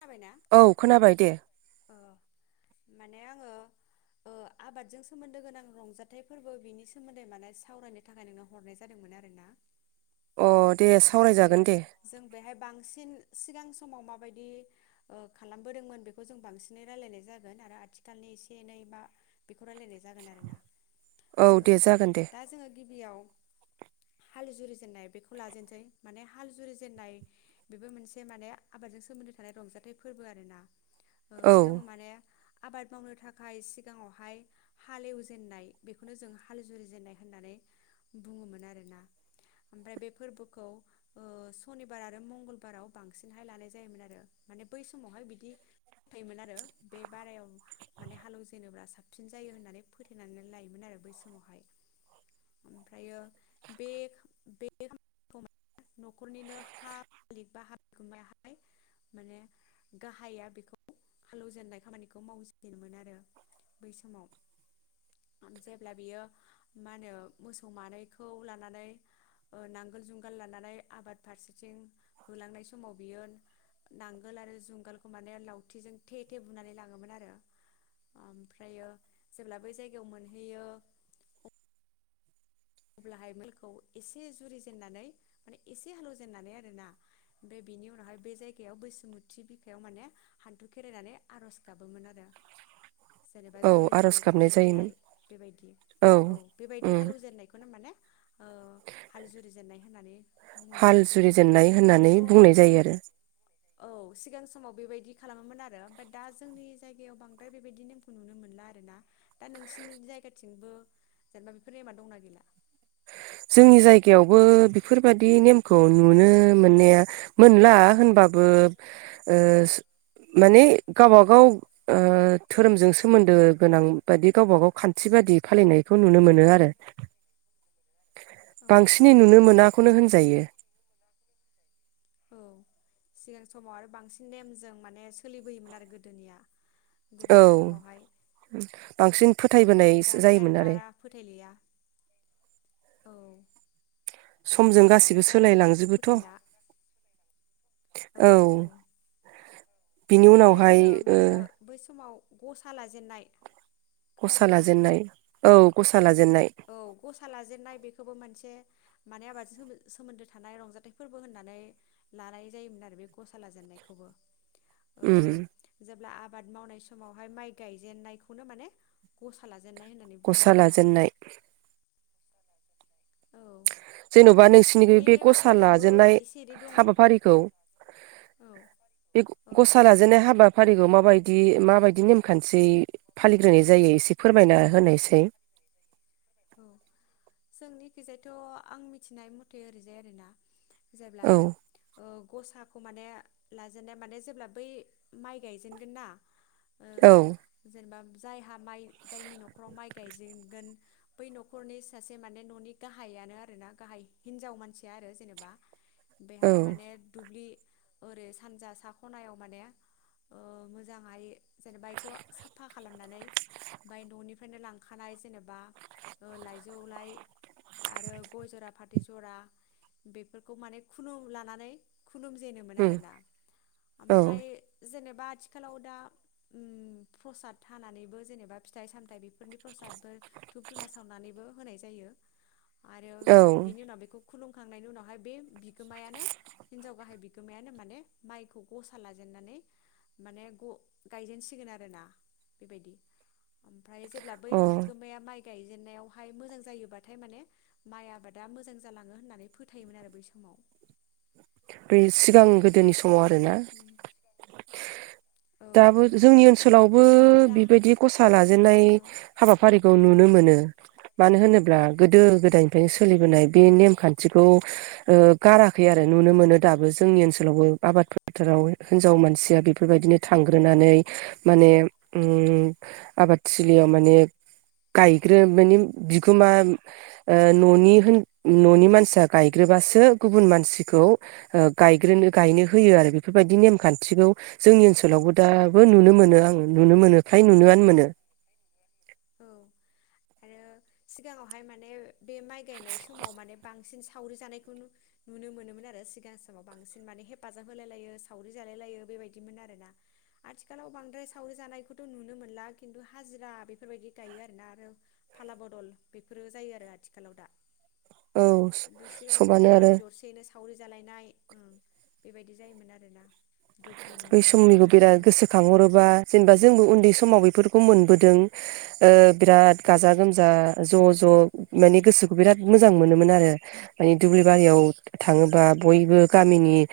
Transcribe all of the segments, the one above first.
खोनाबायना औ खोनाबाय दे। ओ माने आङो ओ आबादजों सोमोन्दो गोनां रंजाथाइ फोरबो बिनि सोमोन्दै माने सावरायनो थाखाय नोंनाव हरनाय जादोंमोन आरोना। अ दे ओमफ्रायो सावरायजागोन दे जों बेहाय बांसिन सिगां समाव माबायदि ओ खालामबोदोंमोन बेखौ जों बांसिनै रायलायनाय जागोन आरो आथिखालनि एसे एनै मा बेखौ रायलायनाय जागोन आरोना औ ओ दे जागोन दे दा जोङो गिबियाव हाल जुरिजेननाय बेखौ लाजेनसै माने हाल जुरिजेननाय बेबो मोनसे माने आबादजों सोमोन्दो रंजाथाइ फोरबो आरो ना। ओ औ जों माने आबाद मावनो थाखाय सिगाङावहाय हालेवजेननाय बेखौनो जों हाल जुरिजेननाय होननानै बुङोमोन आरोना ओमफ्राय बे फोरबोखौ ओ सनिबार आरो मंगलबाराव बांसिनहाय लानाय जायोमोन आरो। माने बै समावहाय बिदि फोथायोमोन आरो बे बारायाव माने हालौजेेनोब्ला साबसिन जायो होननानै फोथायनानै लायोमोन आरो बै समावहाय ओमफ्रायो बे बे खामानिखौ न'खरनिनो [unintelligible] माने गाहाया बेखौ हालौजेननाय खामानिखौ मावजेनोमोन आरो बै समाव जेब्ला बियो मा होनो मोसौ मानैखौ लानानै ओ नांगोल जुंगाल लानानै आबाद फारसेथिं होलांनाय समाव बियो नांगोल आरो जुंगालखौ माने लावथिजों थे थे बुनानै लाङोमोन आरो ओमफ्रायो जेब्ला बै जायगायाव मोनहैयो अब्लाहाय मोलखौ एसे जुरिजेननानै माने एसे हालौजेननानै आरोना बे बेनि उनावहाय बे जायगायाव बैसोमुथि बिखायाव माने हान्थु खेरायनानै आरज गाबोमोन आरो। जेनेबा औ जुरि आर'ज जेननाय गाबनाय जाहैबाय जायोमोन नालाय बेबायदि औ बेबायदि उम हालौ जेननायखौ माने ओ हाल जुरि जेननाय होननानै बुङोमोन हाल आरो जुरिजेननाय होननानै दाथ' बुंनाय औ जायो आरो सिगां समाव बेबायदि खालामोमोन आरो बोट दा जोंनि जायगायाव बांद्राय बेबायदि नेमखौ नुनो मोनला आरोना दा नोंसिनि जायगाथिंबो जेनेबा बेफोर नेमा दंना गैला? जोंनि जायगायावबो बेफोरबादि नेमखौ नुनो मोननाया मोनला होनबाबो ओ माने गावबा गाव ओ धोरोमजों सोमोन्दो गोनां बादि गावबा गाव खान्थि बादि फालिनायखौ नुनो मोनो आरो। औ बांसिनै नुनो मोना खौनो होनजायो। औ सिगां समाव आरो बांसिन नेमजों माने सोलिबोयोमोन आरो गोदोनिया। गोदोनि औ समावहाय बांसिन फोथायबोनाय ओमफ्राय दानिया आरो जायोमोन बारा फोथायलिया औ समजों दानिया गासिबो आरो बारा बेफोरखौ सोलायलांजोबोथ'। फोथायला औ औ। बिनि आरो उनावहाय जोङो मा ओ होनो बै समाव गसा लाजेन्नाय गसा लाजेननाय औ ग'सा लाजेननाय। औ ग'सा लाजेननाय बेखौबो मोनसे माने आबादजों सोमो सोमोन्दो थानाय रंजाथाइ फोरबो होननानै लानाय जायोमोन आरो बे ग'सा लाजेननायखौबो ओ उम जेब्ला आब बाद मावनाय समावहाय माइ गायजेननायखौनो माने ग'सा ला ग'सा लाजेननाय। औ जेनबा नोंसिनि बे बे नेमाथ' ग'सा दाबो लाजेननाय एसे एनै दङ औ हाबाफारिखौ बे औ ग'सा लाजेननाय हाबाफारिखौ मा बायदि माबायदि नेम खान्थियै फालिग्रोनाय जायो एसे फोरमायना होनायसाय। औ जोंनिखिजायथ' आं मिथिनाय मथे ओरैजाय आरोना जेब्ला औ ओ ग'साखौ माने लाजेननाय माने जेब्ला बै माइ गायजेनगोन ना ओ औ जेनेबा जायहा माइ जायनि न'खराव माइ गायजेनगोन बै न'खरनि सासे माने न'नि गाहायानो आरोना गाहाय हिनजाव मानसिया आरो जेनेबा औ बेहाय माने दुब्लि ओरै सानजा सा ख'नायाव माने मोजाङहै जेनेबा बेखौ साफा खालामनानै ओमाय न'निफ्रायनो लांखानाय जेनेबा लाइजौ लाइ आरो गय जरा फाथै जरा बेफोरखौ माने खुलु लानानै खुलुम जेनोमोन उम आरोना औ ओमफ्राय जेनेब बा आथिखालाव दा उम प्रसाद हानानैबो जेनेबा फिथाइ सामथाय नि प्रसाद बो धुना सावनानैबो होनाय जायो आरो औ बिनि उनाव बेखौ खुलुमखांनायनि उनावहाय बे बिगोमायानो हिनजाव गाहाय बिगोमायानो माने माइखौ गसा लाजेननानै माने ग-गायजेनसिगोन आरोना बेबायदि ओमफ्राय जेब्ला बै अ बिगोमाया माइ गायजेनायावहाय मोजां जायोबाथाय माने माइ आबादा मोजां जालाङो होननानै फोथायोमोन आरो बै समाव बे सिगां गोदोनि सम माव आरोना औ दाबो औ जोंनि ओमफ्राय ओनसोलावबो दा बेबायदि गसा लाजेननाय औ हाबाफारिखौ नु नुनो मोनो मानो होनोब्ला गोदो गोदायनिफायनो सोलिबोनाय बे नेम खान्थिखौ ओ गाराखै आरो नुनो मोनो दाबो जोंनि ओनसोलावबो आबाद फोथाराव हिनजाव मानसिया बेफोरबायदिनो थांग्रोनानै माने आबादथिलियाव माने गायग्रो माने बिगोमा न'निहो-न'नि मानसिया गायग्रोबासो गुबुन मानसिखौ गायग्रोनो गायनो होयो आरो बेफोरबायदि नेमखान्थिखौ जोंनि ओनसोलाव औ दाबो नुनो मोनो आङो नुनो मोनो फ्राय नुनोआनो मोनो औ आरो सिगाङावहाय माने बे माइ गायनाय समाव माने बां बांसिन सावरि जानायखौ नुनो मोनोमोन आरो सिगां समाव बांसिन माने हेफाजाब होलाय लायो सावरि जालाय लायो बेबायदिमोन आरोना आथिखालाव बांद्राय सावरि जानायखौथ' नुनो मोनला खिन्थु हाजिरा बे बेफोरबायदि गायो आरोना आरो फाला बदल बेफोरो जायो आरो आथिखालाव दा औ खिन्थु सिगां सबानो समाव आरो गामि दरसेयैनो सावरि जालायनाय ओ बेबायदि जायोमोन आरोना गोगोम बै जायोमोन समनिखौ बिराद बेबायदिनो गोसोखांहरोबा जेनेबा जोंबो उन्दै समाव बेफोरखौ मोनबोदों ओ बिराद गाजा गोमजा ज' ज ज' माने गोसोखौ बिराद मोजां मोनोमोन आरो मानि दुब्लि बारियाव औ थाङोबा बयबो गामिनि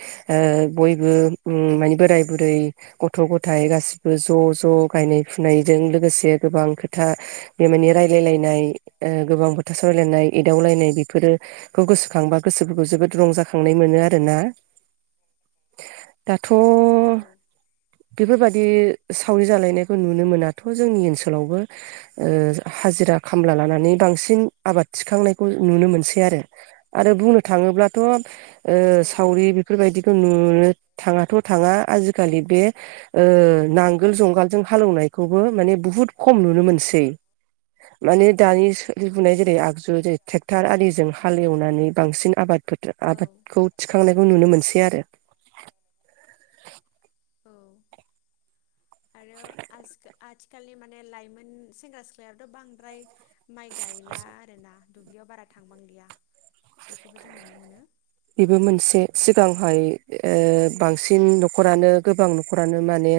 बयबो ओम माने बोराय बुरै गथ' गथायाइ गासिबो ज' ज' गायनाय फुनायजों लोगोसे गोबां खोथा बे माने रायलायलायनाय गोबां खोथा सावरायलायनाय एदावलायनाय बेफोरोफोरखौ गोसोखांबा गोसोफोरखौ जोबोद रंजाखांनाय मोनो आरोना दाथ' अ बेफोरबादि सावरि जालायनायखौ नुनो मोनाथ' जोंनि ओनसोलावबो हाजिरा खामला लानानै बांसिन आबाद थिखांनायखौ नुनो मोनसै आरो आरो बुंनो थाङोब्लाथ' ओ औ सावरि बेफोरबायदिखौ नुयो नुनो थाङाथ' थाङा आजिखालि बे नांगोल जुंगालजों हालेवनायखौबो माने बुहुत खम नुनो मोनसै औ माने दानि औ सोलिबुनाय जेरै आगजु जेरै ट्रेक्टर आरिजों हाल एवनानै बांसिन आबाद औ आबादखौ थिखांनायखौ नुनो मोनसै आरो औ आरो आजिखा-आजि आथिखालनि माने लाइमोन सेंग्रा सिख्लायाथ' बांद्राय माइ गायला आरोना दुब्लियाव बारा थांबांलिया बेखौबो जों नुनो मोनो बेबो मोनसे सिगांहाय ओ आरो बांसिन न'खरानो गोबां न'खरानो माने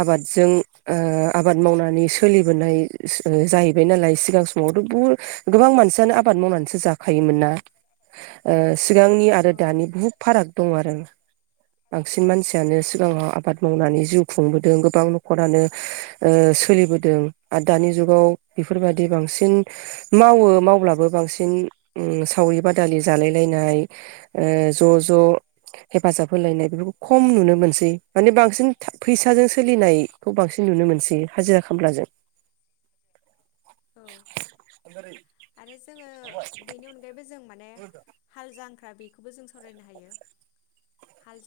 आबादजों ओ आबाद मावनानै सोलिबोनाय जाहैबाय नालाय सिगां समावथ' बहु गोबां मानसियानो आबाद मावनानैसो औ जाखायोमोन ना ओ सिगांनि आरो औ दानि बुहुद फाराग दं आरो बांसिन मानसियानो औ सिगाङाव आबाद मावनानै जिउ खुंबोदों गोबां न'खरानो ओ सोलिबोदों आरो दानि जुगाव बेफोरबायदि बांसिन मावो उम मावब्लाबो बांसिन उम सावरि बादालि जानाय [unintelligible] नाय ओ ज' ज' हेफाजाब होलायनाय बेफोरखौ खम नुनो मोनसै माने बांसिन फैसाजों सोलिनायखौ बांसिन नुनो मोनसै हाजिरा खामलाजों औ [unintelligible] [unintelligible] बेनि अनगायैबो जों माने हालजां ख्रा बेखौबो जों सावरायनो हायो। हाल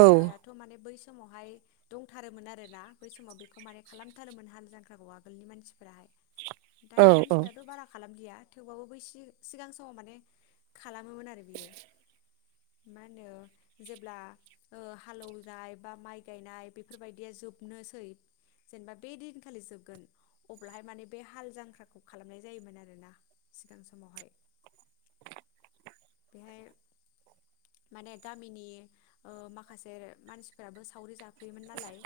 औ माने बैसो समावहाय दंथारोमोन आरोना बै समाव बेखौ माने खालामथारोमोन हाल जांख्राखौ आगोलनि मानसिफोराहाय औ दानि औ मानसिफ्राथ' बारा खालाम लिया थेवबाबो सि-सिगां समाव माने खालामोमोन आरो बेयो मा ओनो जेब्ला ओ हालेवनाय बा माइ गायनाय बेफोर बायदिया जोबनोसै जेनोबा बै दिनखालि जोबगोन अब्लाहाय माने बे हाल जांख्राखौ खालामनाय जायोमोन आरो ना सिगां समावहाय बेहाय माने गामिनि ओ माखासे मानसिफोराबो सावरि जाफैयोमोन नालाय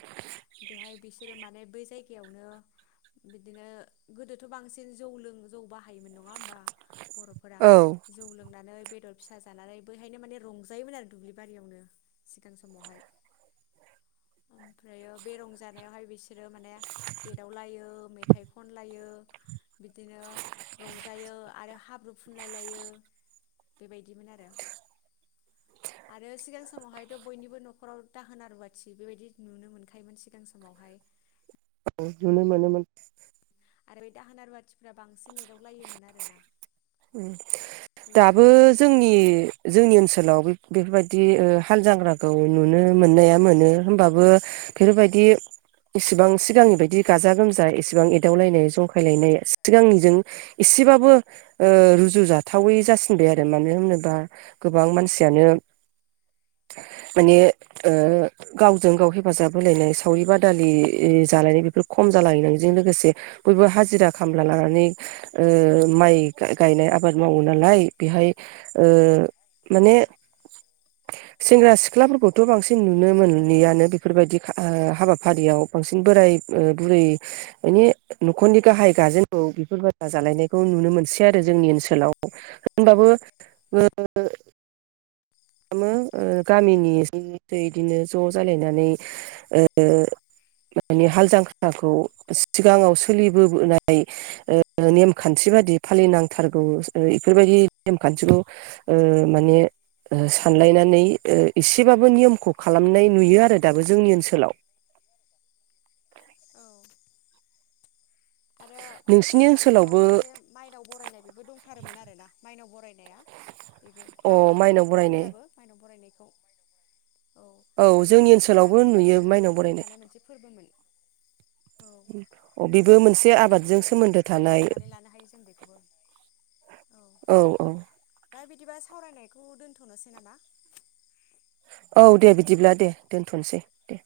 बेहाय बिसोरो माने बै जायगायावनो बिदिनो गोदोथ' बांसिन जौ लों जौ बाहायोमोन नङा होमबा बर'फोरा औ जौ लोंनानै बेदर फिसा जानानै बैहायनो माने रंजायोमोन आरो दुब्लि बारियावनो सिगां समावहाय ओमफ्रायो बे रंजानायावहाय बिसोरो माने एदावलायो मेथाइ खनलायो बिदिनो रंजायो आरो हाब्रु फुनलाय लायो बेबायदिमोन आरो। आरो सिगां समावहायथ' बयनिबो न'खराव दाहोना रुवाथि बेबायदि नुनो मोनखायोमोन सिगां समावहाय नुनो मोनोमोन आरो बे दाहोना रुवाथिफ्रा बांसिन एदाव लायोमोन आरो ना उम दाबो जोंनि जोंनि ओनसोलावबो बेफोर बायदि ओ हालजांख्राखौ नुनो मोननाया मोनो होमबाबो बेफोरबायदि इसेबां सिगांनि बायदि गाजा गोमजा एसेबां एदावलायनाय जंखायलायनाय सिगांनिजों इसेबाबो ओ रुजुजाथावै जासिनबाय आरो मानो होनोबा गोबां मानसियानो माने ओ गावजों गाव हेफाजाब होलायनाय सावरि बादालि जालायनाय बेफोर खम जालायनायजों लोगोसे बयबो हाजिरा खामला लानानै ओ माइ गा-गायनाय आबाद मावो नालाय बेहाय ओ औ माने सेंग्रा सिख्लाफोरखौथ' बांसिन नुनो मोनलियानो बेफोरबायदि ओ हाबाफारियाव बांसिन बोराय ओ बुरै मानि न'खरनि गाहाय गार्जेनखौ बेफोर बा जालायनायखौ नुनो मोनसै। आरो जोंनि ओनसोलाव होनबाबो ओ खामो ओ गामिनि बिबायदिनो ज' जालायनानै ओ माने हाल जांख्राखौ सिगाङाव सोलिबोबोनाय ओ नेमखान्थि बादि फालिनांथारगौ ओ इफोरबायदि नेमखान्थिखौ ओ माने ओ सानलायनानै ओ एसेबाबो नियमखौ खालामनाय नुयो आरो दाबो जोंनि ओनसोलाव। औ आरो नोंसिनि सिगां ओनसोलावबो समाव मोनसे माइनाव बरायनाय बेबो दंथारोमोन आरोना माइनाव बर बेबो अ दाबो माइनाव [unintelligible] बेखौ बरायनाय दाबो माइनाव बरायनाय खौ औ बेबो जोंनि मोनसे ओनसोलावबो माने नुयो आबादजों माइनाव सोमोन्दो बरायनाय थानाय मोनसे फोरबोमोन औ अ बेबो माने मोनसे आबादों सोमोन्दो आबादजों थानाय मोनसे फोरबो थानाय होननानै लानो हायो जों बेख खौबो औ औ। दा बिदिबा सावरायनायखौ दोन्थ'नोसै नामा? औ दे बिदिब्ला दे। दोन्थ'सै दे।